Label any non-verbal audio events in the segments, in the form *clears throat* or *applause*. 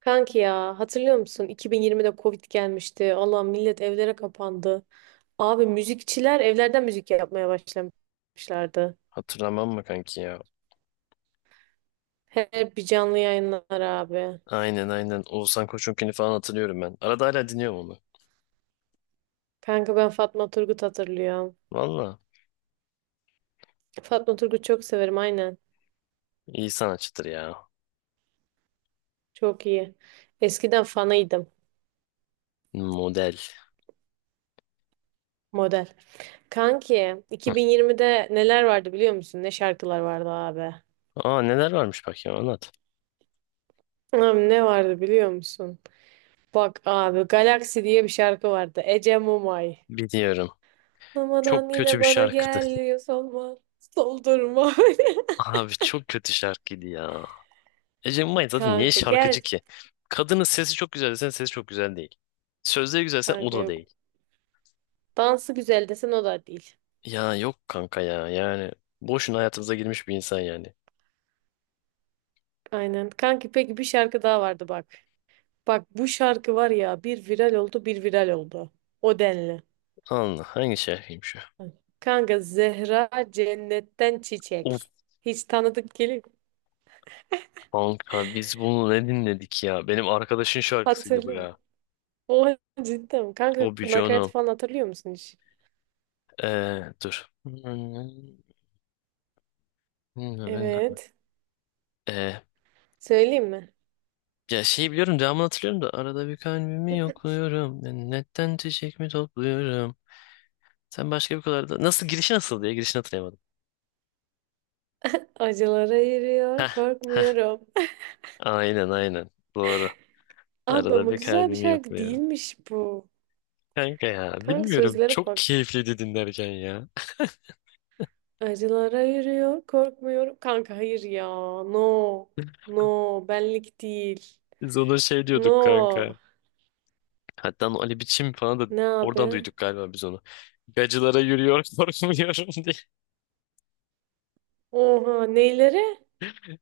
Kanki ya, hatırlıyor musun? 2020'de Covid gelmişti. Allah millet evlere kapandı. Abi müzikçiler evlerden müzik yapmaya başlamışlardı. Hatırlamam mı kanki ya? Her bir canlı yayınlar abi. Aynen aynen. Oğuzhan Koçunkini falan hatırlıyorum ben. Arada hala dinliyorum onu. Kanka ben Fatma Turgut hatırlıyorum. Valla. Fatma Turgut çok severim, aynen. İyi sanatçıdır ya. Çok iyi. Eskiden fanıydım. Model. Model. Kanki *laughs* 2020'de neler vardı biliyor musun? Ne şarkılar vardı abi. Aa, neler varmış bak ya, anlat. Abi ne vardı biliyor musun? Bak abi, Galaxy diye bir şarkı vardı. Ece Mumay. Biliyorum. Mamadan Çok kötü yine bir bana şarkıdı. gel diyor, solma. Soldurma. *laughs* Abi çok kötü şarkıydı ya. Ece Mumay *laughs* zaten niye Kanka gel. şarkıcı ki? Kadının sesi çok güzel desen sesi çok güzel değil. Sözleri güzelse o Kanka da yok. değil. Dansı güzel desen o da değil. Ya yok kanka ya, yani. Boşuna hayatımıza girmiş bir insan yani. Aynen. Kanki peki bir şarkı daha vardı bak. Bak bu şarkı var ya, bir viral oldu bir viral oldu. O denli. Allah, hangi şarkıymış Kanka, Zehra Cennetten o? Çiçek. Hiç tanıdık geliyor. Kanka biz bunu ne dinledik ya? Benim arkadaşın şarkısıydı bu Hatırlıyorum. ya. O *laughs* cidden. Kanka Toby nakarat Jono. falan hatırlıyor musun hiç? Dur. Evet. Ee, Söyleyeyim mi? ya şeyi biliyorum, devamını hatırlıyorum da arada bir kalbimi yokluyorum. Netten çiçek mi topluyorum? Sen başka bir kadar da... Nasıl girişi, nasıl diye girişini hatırlayamadım. Acılara yürüyor Heh, heh. korkmuyorum. Aynen aynen. Doğru. Abi Arada ama bir güzel bir kalbimi şarkı yokluyorum. değilmiş bu. Kanka ya Kanka bilmiyorum, sözlere çok bak. keyifliydi dinlerken ya. Acılara yürüyor, korkmuyorum. Kanka hayır ya. No. No. Benlik değil. Biz ona şey diyorduk No. kanka. Hatta o Ali Biçim falan da Ne oradan abi? duyduk galiba biz onu. Gacılara yürüyor *laughs* korkmuyorum diye. Oha. Neylere?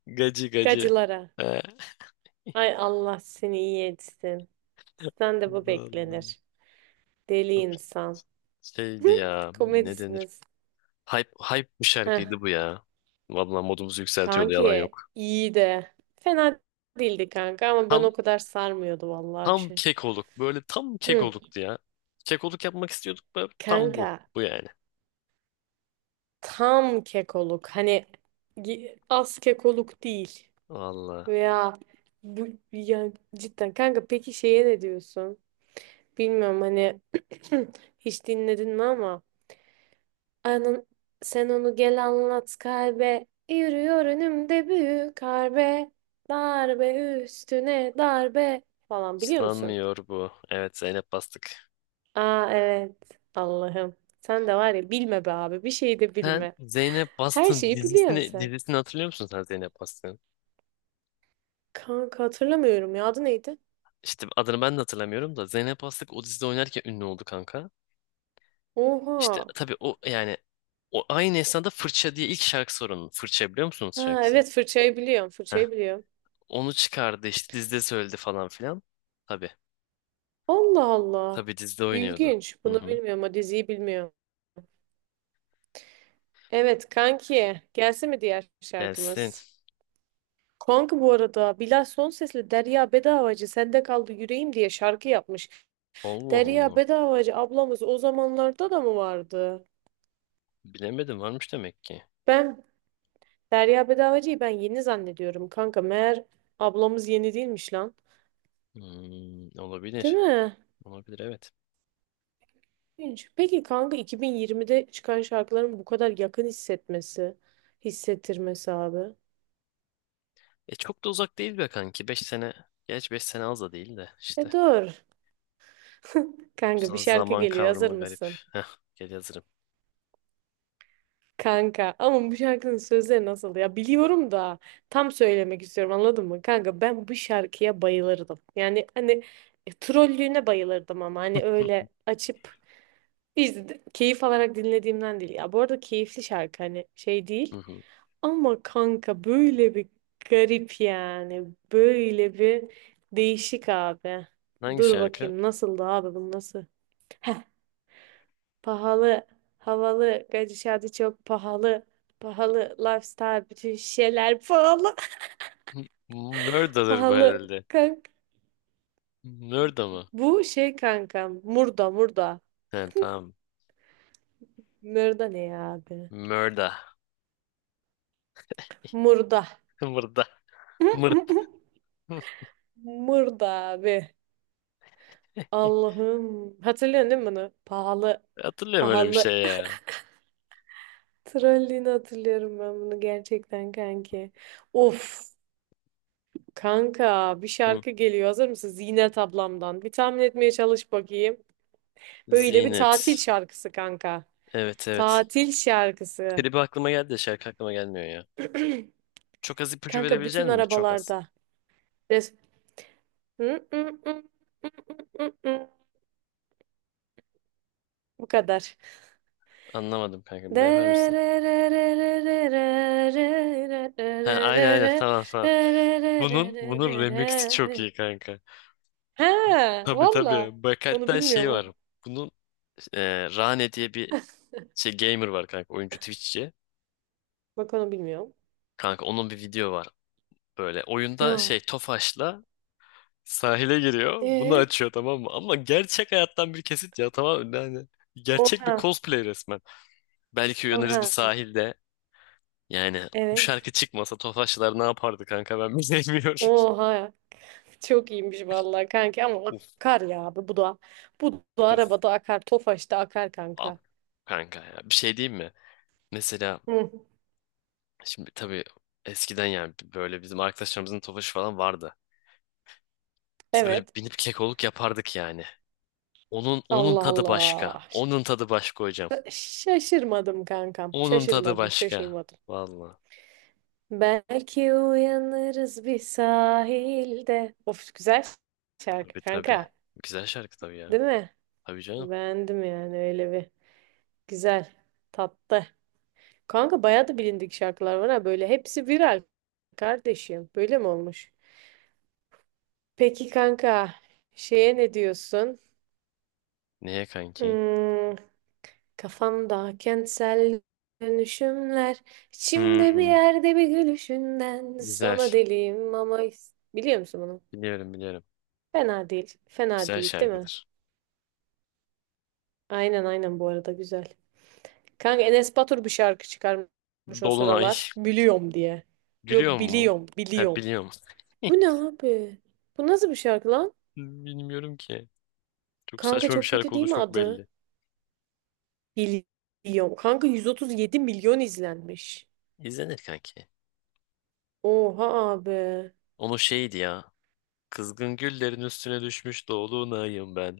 Gacı gacı. Gacılara. Ee, Ay Allah seni iyi etsin. Sen de bu vallahi beklenir. Deli çok insan. şeydi *laughs* ya. Ne denir? Komedisiniz. Hype, hype bir Heh. şarkıydı bu ya. Vallahi modumuzu yükseltiyordu, yalan Kanki yok. iyi de. Fena değildi kanka, ama ben Tam o kadar sarmıyordu vallahi bir tam şey. kekoluk. Böyle tam Hı. kekoluktu ya. Kekoluk yapmak istiyorduk da tam bu. Kanka, Bu yani. tam kekoluk. Hani az kekoluk değil. Vallahi. Veya bu yani, cidden kanka peki şeye ne diyorsun? Bilmiyorum hani *clears throat* hiç dinledin mi ama anan sen onu gel anlat, kalbe yürüyor önümde büyük harbe, darbe üstüne darbe falan, biliyor musun? Islanmıyor bu. Evet, Zeynep Bastık. Aa evet, Allah'ım, sen de var ya, bilme be abi, bir şey de Sen bilme. Zeynep Her Bastık'ın şeyi biliyorsun dizisini, sen. dizisini hatırlıyor musun, sen Zeynep Bastık'ın? Kanka hatırlamıyorum ya, adı neydi? İşte adını ben de hatırlamıyorum da Zeynep Aslık o dizide oynarken ünlü oldu kanka. İşte Oha. tabii o, yani o aynı esnada Fırça diye ilk şarkısı var onun. Fırça biliyor musunuz Ha, şarkısını? evet, fırçayı biliyorum, Heh. fırçayı biliyorum. Onu çıkardı, işte dizide söyledi falan filan. Tabii. Allah Allah. Tabii dizide oynuyordu. İlginç. Hı Bunu hı. bilmiyorum, o diziyi bilmiyorum. Evet kanki, gelsin mi diğer Gelsin. şarkımız? Kanka bu arada Bilal Sonses'le Derya Bedavacı sende kaldı yüreğim diye şarkı yapmış. Allah Derya Allah. Bedavacı ablamız o zamanlarda da mı vardı? Bilemedim, varmış demek ki. Ben Derya Bedavacı'yı ben yeni zannediyorum kanka, meğer ablamız yeni değilmiş lan. Hmm, Değil olabilir. mi? Olabilir evet. İlginç. Peki kanka, 2020'de çıkan şarkıların bu kadar yakın hissetmesi, hissettirmesi abi. E çok da uzak değil be kanki. 5 sene. Geç 5 sene, az da değil de E işte. doğru. *laughs* Kanka bir şarkı Zaman geliyor, hazır kavramı garip. mısın? Heh, gel, hazırım. Kanka ama bu şarkının sözleri nasıl ya, biliyorum da tam söylemek istiyorum, anladın mı? Kanka ben bu şarkıya bayılırdım. Yani hani trollüğüne bayılırdım ama hani öyle açıp keyif alarak dinlediğimden değil. Ya bu arada keyifli şarkı hani, şey Hı değil. hı. Ama kanka böyle bir garip yani. Böyle bir değişik abi. Hangi Dur şarkı? bakayım nasıldı abi, bu nasıl? Heh, pahalı, havalı, gidişatı çok pahalı. Pahalı lifestyle, bütün şeyler pahalı. *laughs* Murda'dır bu Pahalı herhalde. kanka. Murda mı? Bu şey kanka, murda murda. He, tamam. Murda ne ya abi? Murda. Murda. *laughs* Murda. Mırda. *laughs* *laughs* Murda abi. Allah'ım. Hatırlıyorsun değil mi bunu? Pahalı. Hatırlıyorum öyle bir Pahalı. şey ya. *laughs* Trolliğini hatırlıyorum ben bunu, gerçekten kanki. Of. Kanka bir Hı. şarkı geliyor. Hazır mısın? Zinet ablamdan. Bir tahmin etmeye çalış bakayım. Böyle bir Zinet. tatil şarkısı kanka. Evet evet. Tatil şarkısı. Klibi aklıma geldi de şarkı aklıma gelmiyor ya. Çok az ipucu Kanka verebilecek bütün misin? Çok az. arabalarda. Res- Hı, hı, hı, hı, hı, hı, hı. Bu kadar. Anlamadım kanka, bir daha yapar mısın? Ha Ha, aynen aynen, tamam tamam. Bunun remixi çok iyi kanka. Tabii tabii. valla. Bak, Onu hatta şey bilmiyorum ha. var. Bunun e, Rane diye bir şey, gamer var kanka, oyuncu, Twitch'çi. Bak onu bilmiyorum. Kanka onun bir video var. Böyle oyunda Ya. şey Tofaş'la sahile giriyor. Bunu E. açıyor, tamam mı? Ama gerçek hayattan bir kesit ya, tamam mı? Yani gerçek bir Oha. cosplay resmen. Belki uyanırız bir Oha. sahilde. Yani bu Evet. şarkı çıkmasa Tofaşlar ne yapardı kanka, ben bilmiyorum. *laughs* Oha. Çok iyiymiş vallahi kanka, ama Uf akar ya abi bu da. Bu da uf. arabada akar. Tofaş'ta akar Abi, kanka. kanka ya bir şey diyeyim mi? Mesela Hı. şimdi tabii eskiden, yani böyle bizim arkadaşlarımızın Tofaşı falan vardı. Biz böyle Evet. binip kekoluk yapardık yani. Onun Allah tadı başka. Allah. Onun tadı başka hocam. Şaşırmadım kankam. Onun tadı Şaşırmadım, başka. şaşırmadım. Vallahi. Belki uyanırız bir sahilde. Of, güzel şarkı Tabii tabii. kanka. Güzel şarkı tabii ya. Değil mi? Tabii canım. Beğendim yani öyle bir. Güzel. Tatlı. Kanka bayağı da bilindik şarkılar var ha böyle. Hepsi viral kardeşim. Böyle mi olmuş? Peki kanka, şeye ne diyorsun? Niye kanki? Hmm, kafamda kentsel dönüşümler, içimde bir Hmm, yerde bir gülüşünden güzel. sana deliyim ama, biliyor musun bunu? Biliyorum biliyorum. Fena değil. Fena Güzel değil, değil mi? şarkıdır. Aynen aynen, bu arada güzel. Kanka Enes Batur bir şarkı çıkarmış o Dolunay. sıralar. Biliyorum diye. Yok, Gülüyor mu? biliyorum Ha, biliyorum. biliyorum. Bu *laughs* ne abi? Bu nasıl bir şarkı lan? Bilmiyorum ki. Çok Kanka saçma bir çok kötü şarkı değil olduğu mi çok adı? belli. Biliyorum. Kanka 137 milyon izlenmiş. İzlenir kanki. Oha abi. Onu şeydi ya. Kızgın güllerin üstüne düşmüş dolunayım ben.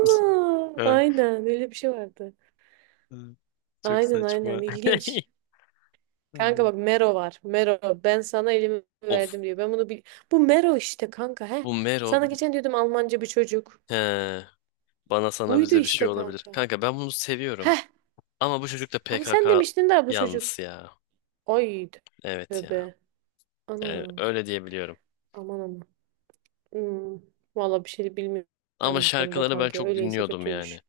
*laughs* Ha, Aynen, öyle bir şey vardı. hı. Çok Aynen aynen, saçma. ilginç. *laughs* Kanka Ay. bak, Mero var. Mero ben sana elimi Of. verdim diyor. Ben bunu bil... Bu Mero işte kanka, he. Bu Mero. Sana geçen diyordum, Almanca bir çocuk. He, bana sana Buydu bize bir şey işte olabilir. kanka. Kanka ben bunu seviyorum. Heh, Ama bu çocuk da ama sen PKK demiştin daha bu çocuk. yanlısı ya. Ay Evet ya. tövbe. Yani Anam, öyle diyebiliyorum. aman aman. Hmm, valla bir şey Ama bilmiyorum bu konuda şarkıları ben kanka. çok Öyleyse dinliyordum yani. kötüymüş.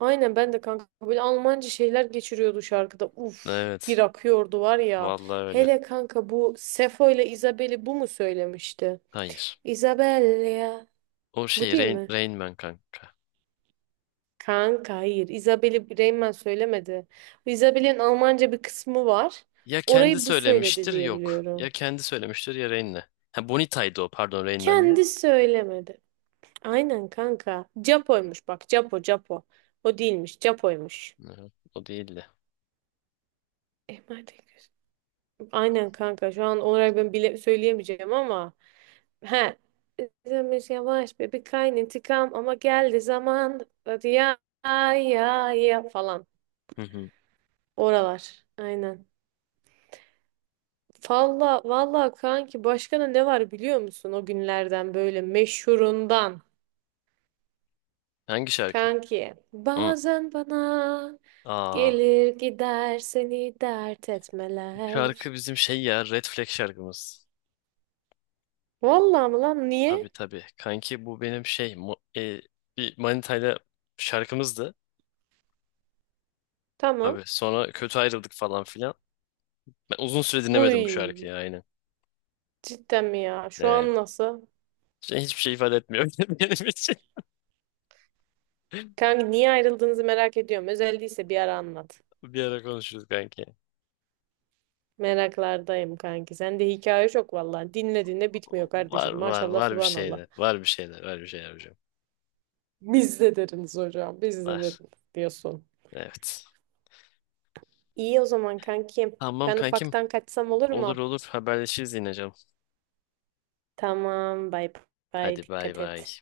Aynen, ben de kanka böyle Almanca şeyler geçiriyordu şarkıda. Uf, bir Evet. akıyordu var ya. Vallahi öyle. Hele kanka, bu Sefo ile Isabel'i bu mu söylemişti? Hayır. Isabel ya. O Bu şey değil Rain, mi? Rain Man kanka. Kanka hayır. Isabel'i Reymen söylemedi. Isabel'in Almanca bir kısmı var. Ya kendi Orayı bu söyledi söylemiştir, diye yok. Ya biliyorum. kendi söylemiştir, ya Rain'le. Ha, Bonita'ydı o, pardon, Rain Man'le. Kendi söylemedi. Aynen kanka. Japo'ymuş bak. Japo, Japo. O değilmiş. Japo'ymuş. Hı, o değildi. Emade göz- Aynen kanka. Şu an olarak ben bile söyleyemeyeceğim ama. He. Demiş yavaş be bir kayn intikam ama geldi zaman. Hadi ya, ya ya falan. Hı hı. Oralar. Aynen. Valla valla kanki, başka ne var biliyor musun o günlerden böyle meşhurundan, Hangi şarkı? kanki Hı. bazen bana Aa, gelir gider seni dert bu şarkı etmeler, bizim şey ya, Red Flag şarkımız. valla mı lan Tabii niye, tabii. Kanki bu benim şey bir Manita'yla şarkımızdı. tamam, Tabii sonra kötü ayrıldık falan filan. Ben uzun süre dinlemedim bu uy, şarkıyı, aynen. cidden mi ya, şu Ee, an nasıl, şey, hiçbir şey ifade etmiyor *laughs* benim için. kanki niye ayrıldığınızı merak ediyorum, özel değilse bir ara anlat, Bir ara konuşuruz kanki. meraklardayım kanki, sende hikaye çok valla, dinlediğinde bitmiyor Var kardeşim, var maşallah var bir subhanallah, şeyler. Var bir şeyler. Var bir şeyler hocam. biz de deriniz hocam biz de Var. deriniz diyorsun. Evet. İyi o zaman kankim. Tamam Ben kankim. ufaktan kaçsam olur Olur mu? olur, haberleşiriz yine canım. Tamam, bay bay. Hadi bay Dikkat bay. et.